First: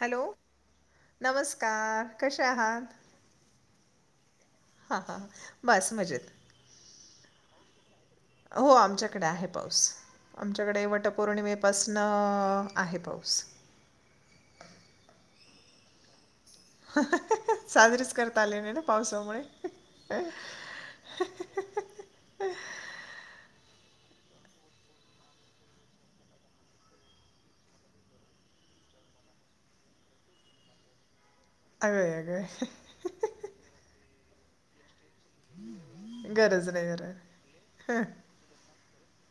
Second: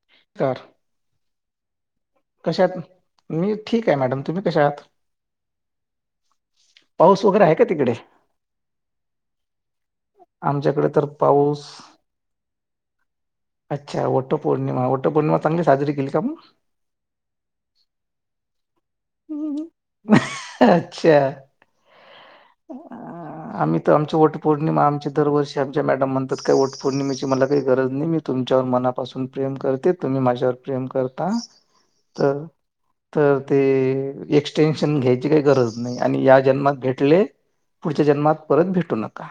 Hello, कार नमस्कार. कसे कशात, मी ठीक आहे मॅडम. तुम्ही कशा आहात हा हा बस मजेत पाऊस वगैरे आहे का तिकडे हो, आमच्याकडे आहे पाऊस. आमच्याकडे तर पाऊस वटपौर्णिमेपासनं आहे पाऊस. अच्छा, वट्ट पौर्णिमा, वट्ट पौर्णिमा चांगली साजरी केली का मग. साजरीेच करता आली नाही ना. पावसामुळे. मग अच्छा अं, आम्ही आमची वट पौर्णिमा, आमची दरवर्षी आमच्या मॅडम म्हणात काय वट पौर्णिमेची मला काही गरज नाही. मी तुमच्यावर मना मनापासुन प्रेम करते. तुम्ही माझ्यावर प्रेम कर अगं तर अगं तर ते एक टेनशन घ्याय ची काही गरज नाही. आणि या गरज जन्मात नाही गरज भेटले पुढच्या जन्मात परत भेटू नका.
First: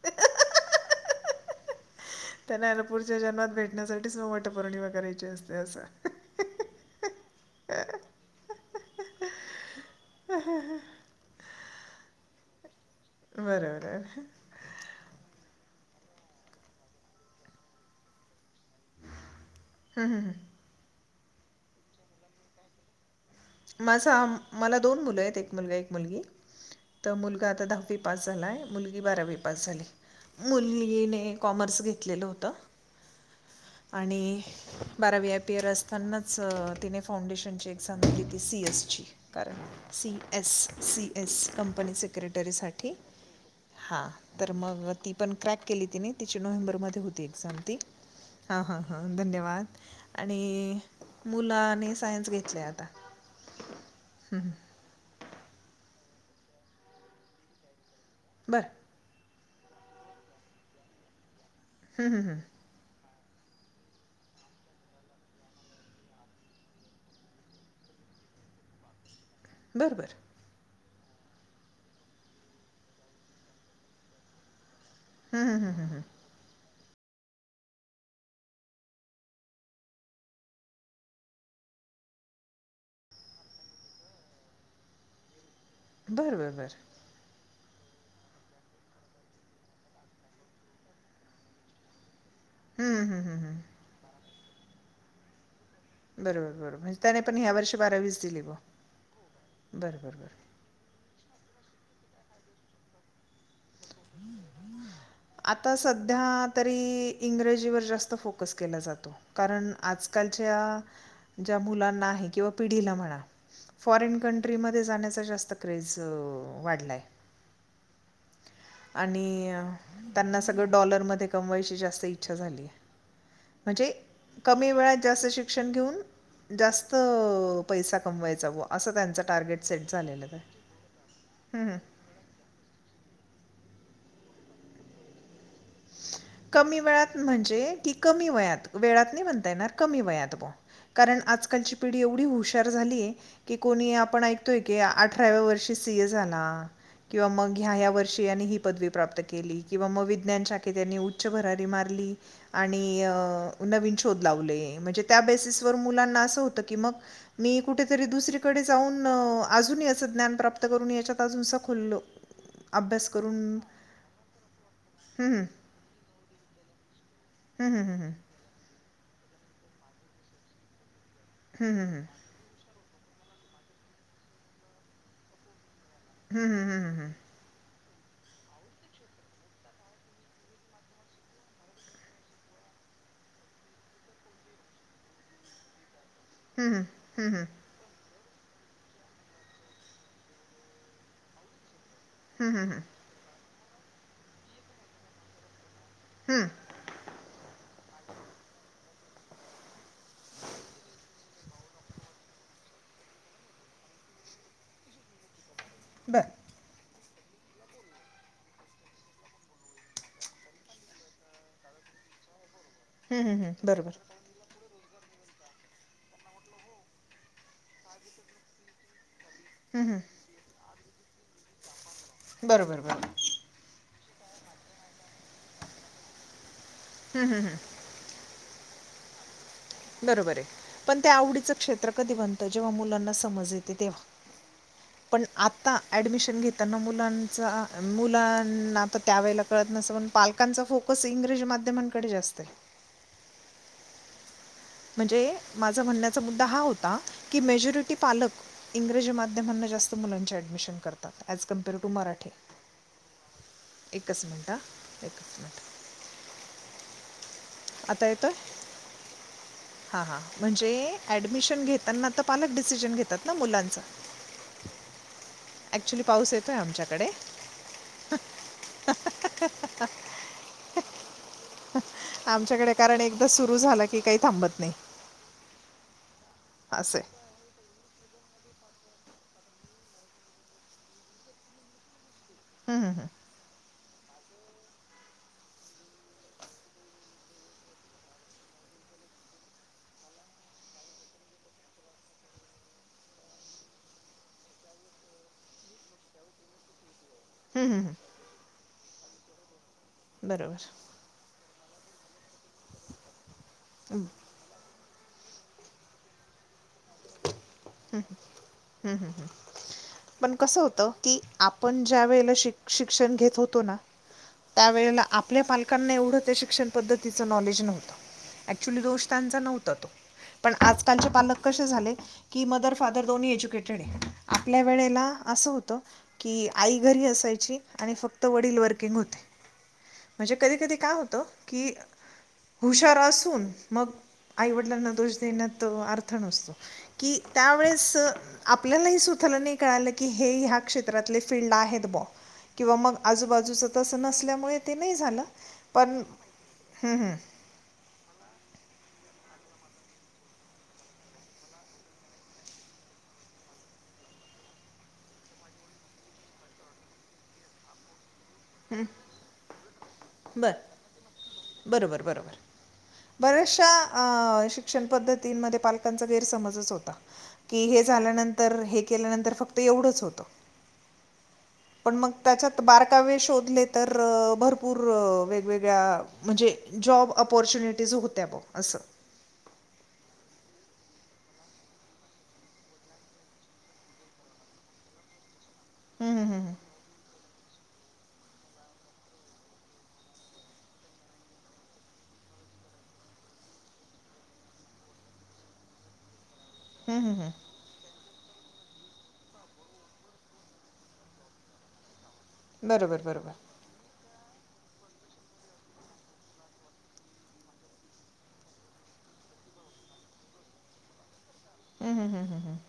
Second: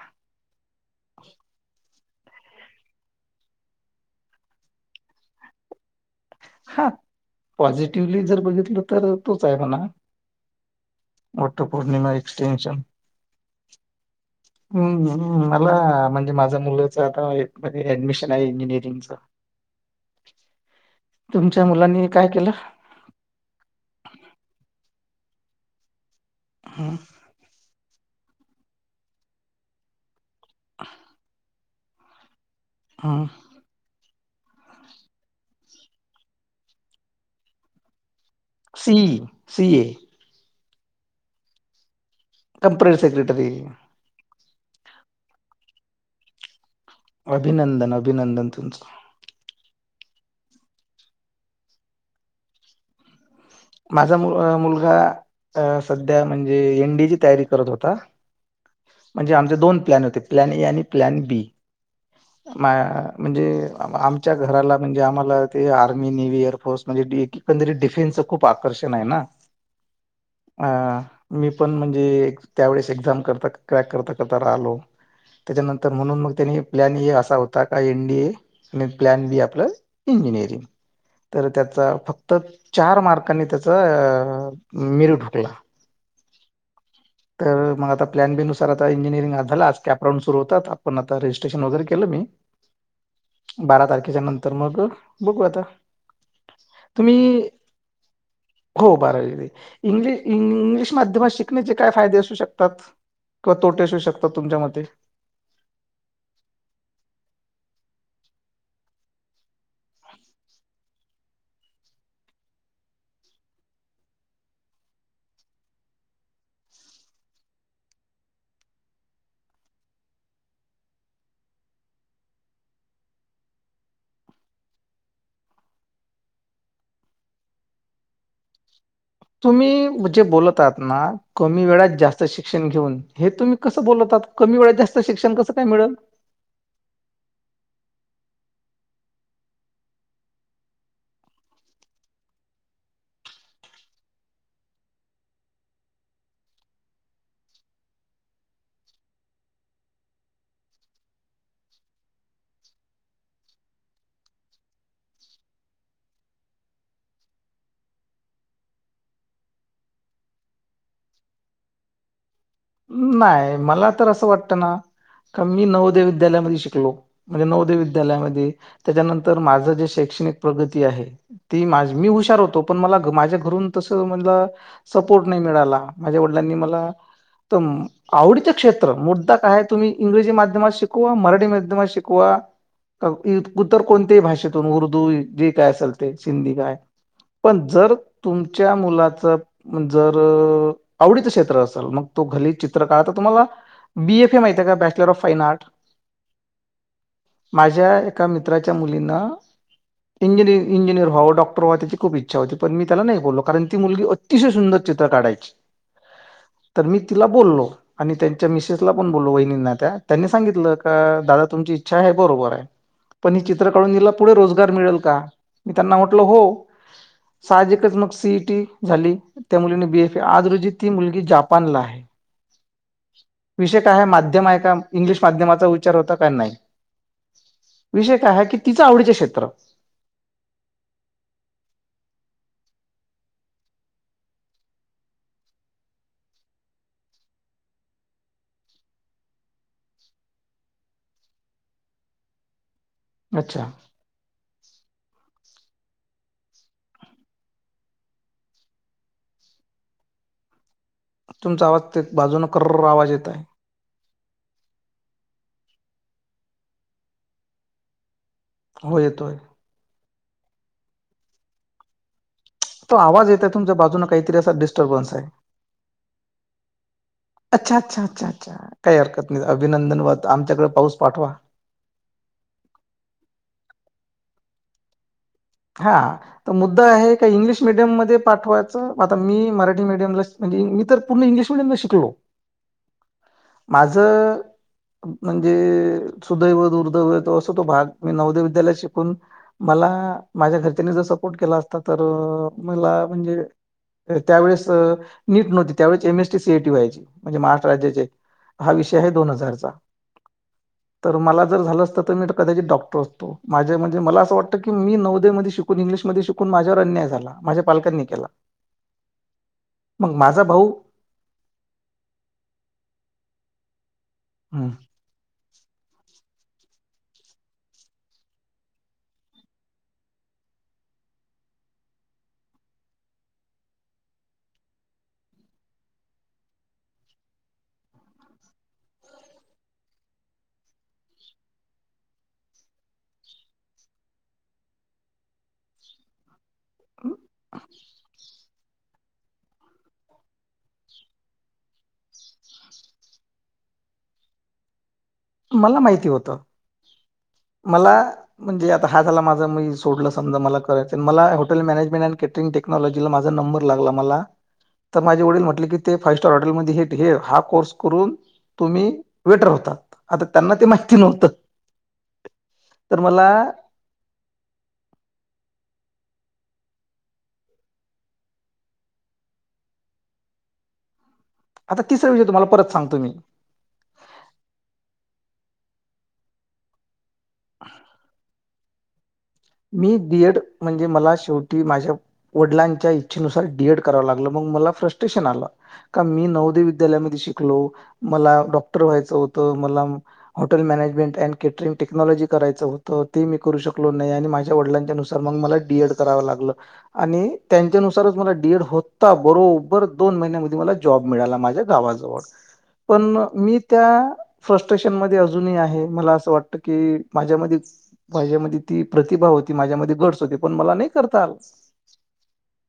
त्यांना अता पुढच्या जन्मात भेटण्यासाठीच मग वट पौर्णिमा करायची असते असं. हा पॉझिटिव्हली जर बघितलं तर तोच आहे म्हणा. [unintelligible] पौर्णिमा एक्स्टेशन बरोबर आहे. ला म्हणजे माझ्या मुलाच आता ऍडमिशन आहे इंजिनिअरिंगच. हम्म हम्म हम्म तुमच्या मुलांनी काय केलं? माझा, मला दोन मुलं आहेत. एक मुलगा एक मुलगी. तर मुलगा आता दहावीत पास झालाय. मुलगी बारावी पास झालीय. मुलगीने कॉमर्स घेतलेलं होतं. पण हा आणि, बारावी आय पीयर असतानाच तिने फाउंडेशनची एक्झाम दिली. सी एस ची कारण सी एस सी एस कंपनीचे टंपरेरी सेक्रेटरी तर मग ती पण क्रॅक केली तिने, तिची नोव्हेंबर मध्ये एक्साम ती अभिनंदन अभिनंदन हा हा तुमचं हा धन्यवाद. आणि, मुलानी सायन्स घेतलेय आता. माझा मु मुलगा, सध्या म्हणजे एंडीची तयारी करत होता. बरं. म्हणजे आमचे दोन प्लॅन होते. प्लॅन ए आणि प्लॅन बी. हं, हं. म्हणजे आमच्या घराला म्हणजे आम्हाला ते आर्मी नेव्ही एअरफोर्स म्हणजें एकंदरी डिफेन्स खूप आकर्षण आहे ना. बर बर. अ मी पण म्हणजे त्यावेेळेस एक्झाम करता क्रॅक करता करता राहिलो. हं, हं, हं, हं, त्याच्यानंतर हं. म्हणून मग त्यानी प्लॅन हे असा होता का एन डीए. आणि प्लॅन बी आपलं इंजिनिअरिंग. तर त्याचा फक्त चार मार्कांनी त्याचा अ मेरिट हुकलं. बर बर बर. तर मग आता प्लॅन बी नुसार आता इंजिअरिंग झालं आज कॅप राऊन सुरू होता. आपण आता रजिस्ट्रेशन वगैरे केलं मी. हम्म हम्म हम्म हम्म तर मग बघू आता. बरोबर बरोबर म्हणजे त्याने पण तुम्ही ह्या वर्ष बारावी हो बारावी बरं इंग्लिश माध्यमात शिकण्याचे काय फायदे असू शतात आता सध्या तरी इंग्रजीवर जास्त फोकस केला जातो आकालच्या ज्या मुलांना किंवा पिढीला फॉरेन कंट्री मधे जाण्याचा जास्त क्रेज वाढलाय [inaudible] आणि त्यांना सगळं डॉलरमध्ये कमवायची जास्त इच्छा झालीय म्हणजे कमी वेळात जास्त शिक्षण घेऊन जास्त पैसा कमवायचा व असं त्यांचं टार्गेट सेट तुम्ही जे झालेलं आहे बोलत आहात ना कमी हम्म. वेळात जास्त शिक्षण घेऊन हे तुम्ही कसं बोलवतात कमी वेळात जास्त शिक्षण कसं काय मिळेल कमी वेळात म्हणजे की कमी वयात वेळात नाही म्हणता येणार कमी वयात ब कारण आजकालची पिढी एवढी हुशार झालीय की कोणी आपण ऐकतोय की अठराव्या वर्षी सी ए झाला किंवा मग ह्या ह्या वर्षी ह्यान ही पदवी प्राप्त केली किंवा मग विज्ञान शाखेत ह्यांनी उच्च भरारी मारली आणि नवीन शोध लावले म्हणजे त्या बेसिस व मुलांना अस होत की मग मी कुठतरी दुसरीकडे जाऊन ज्ञान प्राप्तून करून त जुस खुल्ल नाही मला तर असं वाटतं ना हं, का हं. मी नवोदय विद्यालयामध्ये शिकलो म्हणजे हं, नवोदय हं, हं, हं. विद्यालयामध्ये त्याच्यानंतर माझं जे शैक्षणिक प्रगती आहे ती हं, हं, माझ हं. मी हुशार होतो पण मला माझ्या घरून तस म्हणला सपोर्ट नाही मिळाला माझ्या हं, वडिलांनी हं, हं, मला हं, हं. तर आवडीचं क्षेत्र मुद्दा काय तुम्ही इंग्रजी माध्यमात शिकवा मराठी माध्यमात शिकवा उतर कोणत्याही भाषेतून उर्दू जे काय असेल शिधी हं, काय हं, हं, पण जर तुमच्या मुलाचं जर आवडीचं क्षेत्र असाल मग तो हं, घली हं, चित्र हं, काळ तर तुम्हाला बीएफ ए माहिती आहेे का बॅचलर ऑफ फाईन आर्ट हम्म माझ्या एका मित्राच्या मुलींना इंजिनिर व्हाव डॉक्टर व्हावं त्याची खूप इच्छा होतीण मी त्याला नाही बोल कारण ती मुली अतिशय सुंदर चित्र काढायच ब तर मी तिला बोललो आणि त्यांच्या मिसेसला पण बोललो वहिनींना त्या त्यांनी सांगितलं का दादा तुमची इच्छा आहे बरोबर आहे पण हं, ही हं. चित्र काढून बरोबर हिला पुढ रोजगार मिळेल का मी त्यांना म्हटल हो साजिकच मग सीटी झाली त्या हं, मुलीनी बीएफ हं. आहे आज रोजी ती मुलगी जापानला बरोबर बरोबर का माध्यम आहे का इंग्लिश माध्यमाचा विचार होता का नाही हं, हं, हं. विषय काय की तिचं आवडीचं क्षेत्र बरोबर आहे पण त्या आवडीचं क्षेत्र कधी बनतं जेव्हा मुलांना समज येते तेव्हा पण आता ऍडमिशन घेताना मुलांचा मुलांना तर त्यावेळेला कळ पालकांचा फोकस इंग्रज माध्यमकडे जास्त अच्छा म्हणजे माझा म्हणण्याचा मुद्दा हा होता की मेजरिटी पालक इंग्रजी माध्यमांना जास्त मुलांचे ऍडमिशन तुमचा आवाज ते बाजूने क आवाज येत आहे एक कस मिंटं एकस मिंट आता येतोय हो येतोय हां हां म्हणजे ऍडमिशन घेताना तर पालक डिसिजन तो घेतात आवाज ना येत आहे तुमच्या मुलांचं बाजून काहीतरी असा डिस्टर्बन्स आहे. ऍक्च्युली पाऊस येतोय आमच्याकडे! अच्छा अच्छा अच्छा अच्छा काही हरकत नाही, अभिनंदन वत आमच्याकडे पाऊस पाठवा. आमच्याकडे कारण एकदा सुरु झाला की काही थांबत नाही. हा तर मुद्दा आहे का इंग्लिश मिडियम मध्ये पाठवायचं, आता मी मराठी मिडियमला म्हणजे मी तर पूर्ण इंग्लिश मिडियमला शिकलो. हम् हम् हम्! माझं म्हणजे सुदैव दुर्दैव असं तो भाग मी नवदय विद्यालयात शिकून मला मला माझ्या घरच्यांनी जर सपोर्ट केला असता तर मला म्हणजे त्यावेेळेस नीट नव्हती त्यावेळेच एमएसटी सीआयटी व्हायची. म्हणजे महाराष्ट्र राज्याचे हा विषय आहे दोन हजारचा बरोबर तर मला जर झाल आता कदाचित डॉक्टर असतो माझ्या माझ्यामध्ये मला असं वाटतं की मी नवो दय शिकून, इंग्लिश मध्ये शिकून माझ्यावर अन्याय झाला माझ्या पालकांनी केला. हम् हम् हम्! मग पण माझा कसं भाऊ होत की आपण ज्या वेळेला शिक्ष शिक्षण घेत होतो ना हं, त्यावेळेला आपल्या पालकांना एवढं त्या शिक्षण पद्धतीचं नॉलेज नव्हतं. अक्च्युली दोष त्यांचा नव्हता तो पण आजकालचे पालक कसे झालेत! की मदर फादर दोन्ही एज्युकेटेड आहे, आपल्या वेळेला असं होतं की आई घरी असा ची, आणि फक्त वडील वर्किंग होते असे कधी कधी काय होतं की हुशार असून मग आईवडिलांना दोष देण्यात अर्थ नसतो. की त्यावेळेस आपल्यालाही स्वताला नाइ कळालं की हे ह्या क्षेत्रातले फिल्ड आहेत बॉ. किंवा मग आजूबाजूच तस नसल्यामुळे ते नाही झालं मला पण माहिती होत! मला म्हणजे आता हा झाला माझ मी सोडलं समजाला करायचं मला हॉटे मॅनेजमेंट अँडॅटरिंग टेक्नॉलजीला माझा नंबर लागला मला तर माझे वडील म्हटले ते फाईव्ह स्टार हॉटेल मध्ये हा कोर्स करून तुम्ही वेटर होता. त्यांना बरं ते माहित नव्हत. बरोबर बरोब बऱ्याचशा शिक्षण पद्धतीमध्ये पालका चा गैर समजच होता की हे झाल्यानंतर हे केल्यानंतर फक्त एवढंच होत. आता पण मग तिसरा विषय तुम्हाला त्याच्यात परत सांगतो मी बारकावे शोध तर भरपूर वेगवेगळ्या म्हणजे जॉब अपॉर्च्युनिटीज होत्या बो. असस! मी बीएड म्हणजे मला शेवटी माझ्या वडिलांच्या इच्छेनुसार डीएड करावं लागल मग मला फ्रट्रेशन आलं का हम्म, मी हम्म, हम्म, नवोदय विद्यालय मध्ये शिकलो, मला डॉक्टर व्हायचं होतं मला hotel management and catering technology करायचं होतं. ते मी करू शकलो नाही, आणि माझ्या वडिलांच्या नुसार मग मला डीएड करावे लागलं हम्म, हम्म, आणि हम्म. त्यांच्यानुसारच मला डी एड हो ता, बरोबर दोन महिन्यामध्ये मला जॉब मिळाला माझ्या गावाजवळ. बरोबर पण बरोबर मी त्या फ्रस्ट्रेशन मध्ये अजूनही आहे मला असं वाटतं की माझ्या मदी माझ्या मदी ती प्रतिभा होती माझ्यामध्ये गट्स होती पण मला नाही करता आलं. हम्म हम् हम् हम् हम!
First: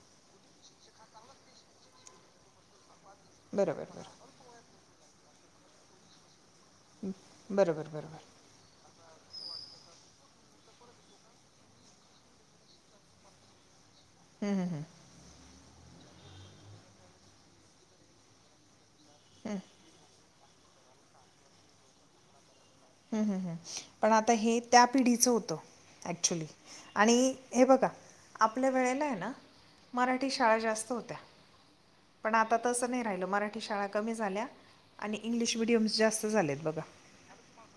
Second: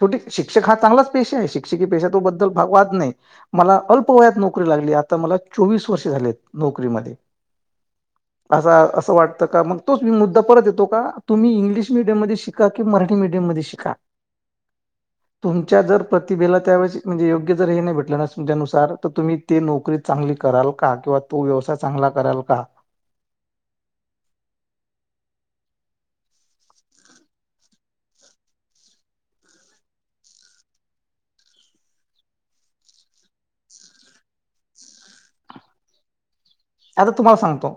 शेवटी शिक्षक हा चांगलाच पेशा आहे शिक्षक पेशा बद्दल वाद नाही. मला बरोबर बरोबर अल्पवयात नोकरी लागली आता मला चोवीस वर्ष झालेत. नोकरीमध्ये, बरोबर बरोबर अस अस वाटत का मग तोच मी मुद्दा परत येतो का तुम्ही इंग्लिश मिडियम मध्ये शिका की मराठी मीडियम मध्ये शिका हम्म हम् हम्म! तुमच्या जर प्रतिभेला त्या वेळेस म्हणजे योग्य जर हे नाही भेटलं ना तुमच्यानुसार तर तुम्ही ते नोकरी चांगली कराल का किंवा तू व्यवसाय चांगला कराल का हम्म हम् हम् पण आता हे त्या पिढीचं होतं ऍक्च्युली आणि हे बघा आपल्या वेळेला आहे ना मराठी शाळा जास्त होत्या पण आता तस नाही राहिल मराठी शाळा कमी झाल्या आणि इंगलिश मिडियम जास्त झाले आता तुम्हाला सांगतो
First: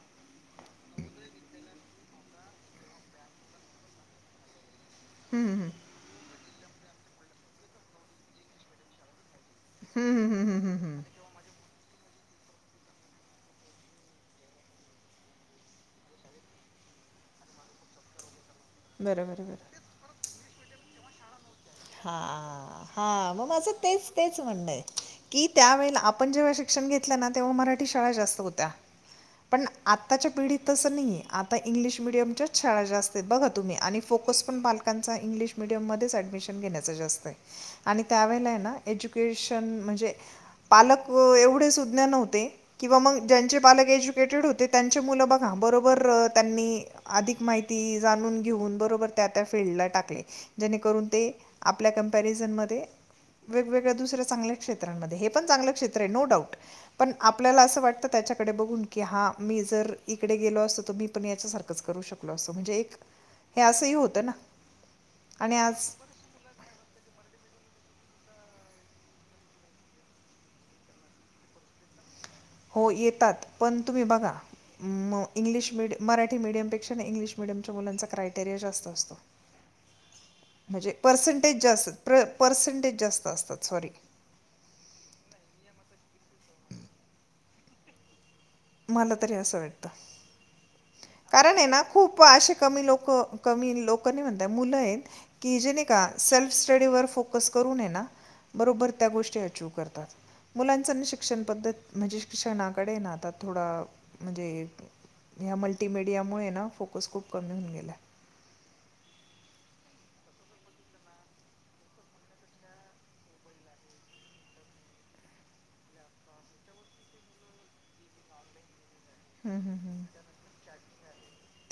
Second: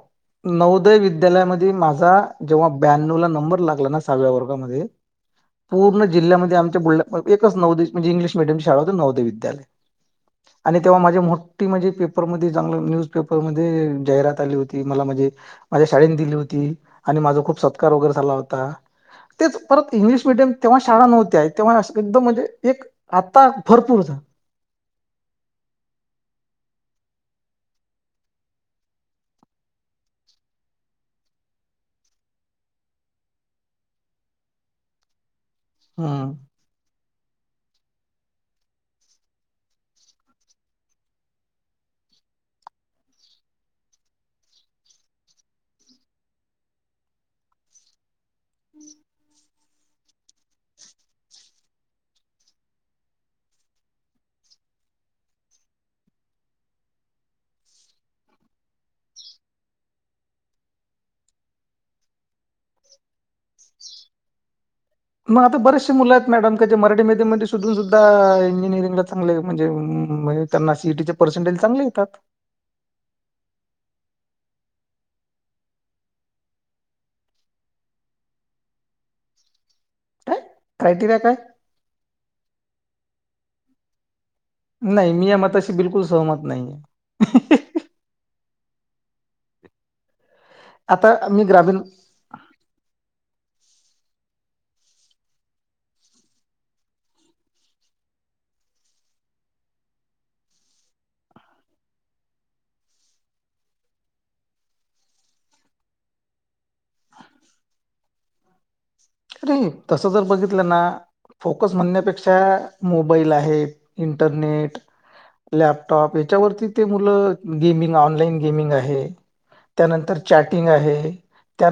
नवोदय विद्यालयामध्ये माझा जेव्हा ब्या्णव ला नंबर लागला ना सहाव्या वर्गामध्ये हम्म, हम्म, पूर्ण जिल्ह्यामध्ये आमच्या बुलढाणा मध्ये एकच नवोदय म्हणजे इंग्लिश मीडियम शाळा होती नवोदय विद्यालय हम्म, हम्म, हम्म, आणि हम्म, तेव्हा हम्म. माझी मोठी म्हणजे पेपरमध्ये चांगलं न्यूजपेपरमध्ये जाहिरात आली होती मला म्हणजे माझ्या शाळे दिली होती आणि माझा खूप सत्कार वगैरे झाला होता बरं बरं बरं तेच परत इंग्लिश मिीडियम तेव्हा शाळा नव्हत्या तेव्हा हा एकदम म्हणजे एक हा मग आता माझं भरपूर तेच झा तेच म्हणणंय कि त्यावेेळेला आपण जेव्हा शिक्षण घेतलं ना तेव्हा मराठी शाळा जास्त होत्या पण आताच्या पिढीत तस नाही आता इंग्लिश मिडियमच्या शाळा जास्त बघा तुम्ही आणि फोकस पण पालकांच्या इंग्लिश मिडियमध्येच हम्म. अडमिशन आणि त्या वेळेला ये ना एज्युकेशन म्हणजे पालक एवढे सुज्ञान नव्हते किंवा मग त्यांचे पालक एज्युकेटेड होते त्यांची मुलं बघा बरोबर त्यांनी अधिक माहिती जाणून घेऊन बरोबर त्या त्या फिडला टाकले जेणेकरून ते आपल्या कंपॅरिझनमध्ये वेगवेगळ्या दुसऱ्या चांगल्या क्षेत्रांमध्ये हे पण चांगलं क्षेत्र आहे नो डाउट पण आपल्याला असं वाटते त्याकडे बघून की हा मी जर इकडे गेलो असतो तर मी पण याच्या सारखंच करू शकलो अस म्हणजे एक हे असंही होतं ना मग आणि आता आज बरेचसे मुलं आहेत मॅडम मराठी मिडीयम मध्ये शिकून सुद्धा इंजीनियरिंगला चांगलेम् हणजे त्यांना सीटी पर्सेंटेज चांगले येतात हो येतात पण तुम्ही बघा मग इंग्लिश मि मराठी मिडियमपेक्षा इंग्लिश मिडियमच्या मुलांचा क्रायटेरिया जास्त असतो काय म्हणजे क्रायटेरिया काय? पर्सेंटेज जे असतात पर्सेंटेज जास्त असतात सॉरी नाही मी या मताशी बिलकुल सहमत नाही मला तरी असं वाटत आता मी कारण ग्रामीण ना खूप असे कमी लोक कमी लोक नाही म्हणता मुलं आहेत की जे नाही का सेल्फ स्टडी वर फोकस करूने ना बरोबर त्या गोष्टी अचिव करतात मुलांच शिक्षण पद्धत म्हणजे शिक्षणाकडेये ना आता थोडा म्हणजे ह्या मल्टीमडियामुळे ना फोकस खूप कमी होऊन गेला [inaudible] तसं जर बघितलं ना फोकस म्हणण्यापेक्षा मोबाईल आहे इंटरनेट लॅपटॉप याच्यावरती ते मुलं गेमिंग ऑनलाईन गेमिंग आहे हम्म, हम्म, हम्म. त्यानंतर चॅटिंग आहे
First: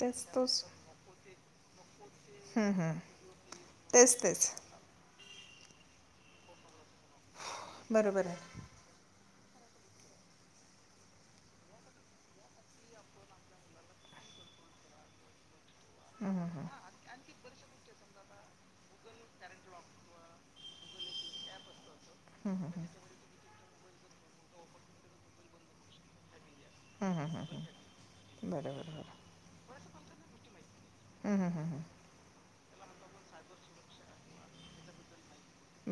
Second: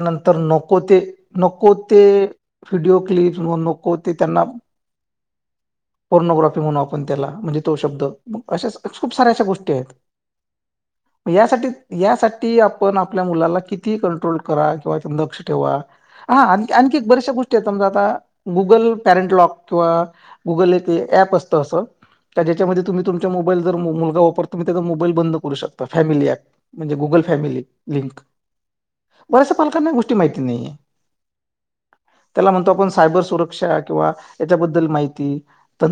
तेच तोच नको ते नको ते हम्म, व्हिडयओ हम्म. क्लीिप व नकोरे तेच त्यांना तेच पर्नोग्राफी म्हणून आपण त्याला म्हणजे तो शब्द बरोबर आहे अश खूप साऱ्या अशा गोष्टी आहेत ह यासाठी यासाठी आपण आपल्या मुलाला किती कंट्रोल करा किंवा लक्ष ठेवा हम्म, हा आण हम्म, आणखी एक बऱ्याचशा गोष्टी आहेत समजा आता गुगल पॅरेंटलॉग किंवा गुगल एकप ॲप असत असं हम्म, हम्म, ज्याच्यामध्ये तुम्ही तुमच्या मोईल मुलगा वापर तुम्ही त्या मोबाईल बंद करू शकता फॅमि म्हणजे हम्म, हम्म, गुगल हम्म, फॅमिली हम्म. लिंक बरोबर बरोबर हम्म, बऱ्याच पालकांना गोष्टी माहिती नाहीय हम्म हम्म हम्म ह सायबर सुरक्षा किंवा याच्याबद्दल माहिती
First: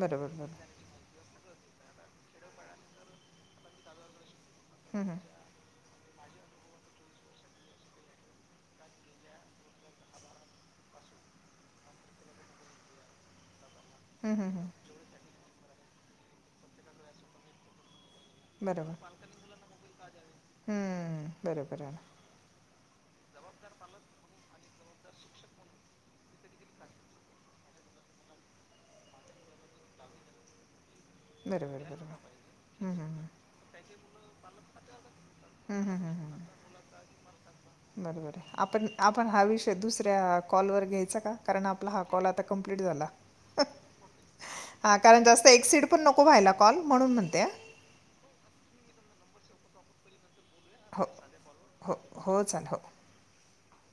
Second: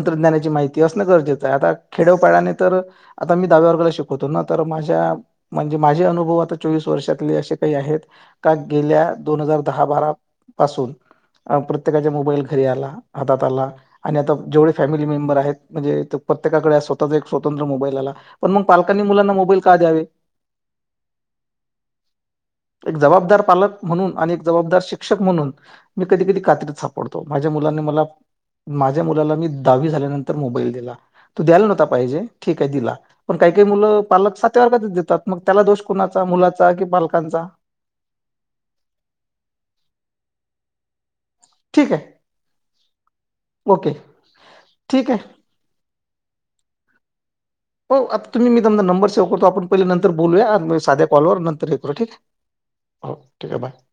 बरोबर बरोबर माहिती असणं गरजेच आता खेडपाळाने तर आता मी दहाव्या वर्गाला शिकवतो ना तर हम्म, माझ्या हम्म, म्हणजे माझे अनु आता चोवीस वर्षातले असे काही आहेत का गेल्या दोन हजार दहा बारा पासून... अ प्रत्येकाच्या मोबाईल घरी आला हातात आला. आणि आता हम्म, हम्म, हम्म. जेवढे फॅमिली मेंबर आहेत म्हणजे प्रत्येकाकडे स्वतःचा एक स्वतंत्र मोबाईल आला. पण मग बरोबर पालकांनी मुलांना मोबाईल का द्यावे? हम्म, बरोबर आहे एक जबाबदार पालक म्हणून आणि जबाबदार शिक शिक्षक म्हणून मी कधी कधी कात्रीत सापडतो माझ्या मुलांनी मला... माझ्या मुलाला मी दहावी झाल्यानंतर मोबाईल दिला. तू द्याला बरं नव्हता बरं बरं पाहिजे ठीक आहे बरं दिला हं, हं, हं. पण काही काही मुलं पालक सात्या वारगच देतात मग त्याला दोष हं, कोनाच मुलाचा कि पालकांचा. बरोबर आहे आपण आपण हा विषय दुसऱ्या कॉलवरर घ्यायचा का. कारेन ठीक आपला आहे कॉल कम्प्लीट झाला. ओके ठीक कारण आहे असं एक्सप्लिन नको व्हायला कॉल म्हणून म्हणते. हो आता तुम्ही मीतुमचा नबर सेव्ह करतो आपण पहिल्या नंतर बोलूया. मी हो साध्या कॉल व नंतर येतो हो ठीक आहे हो चालेल हो ठीक आहे बाय.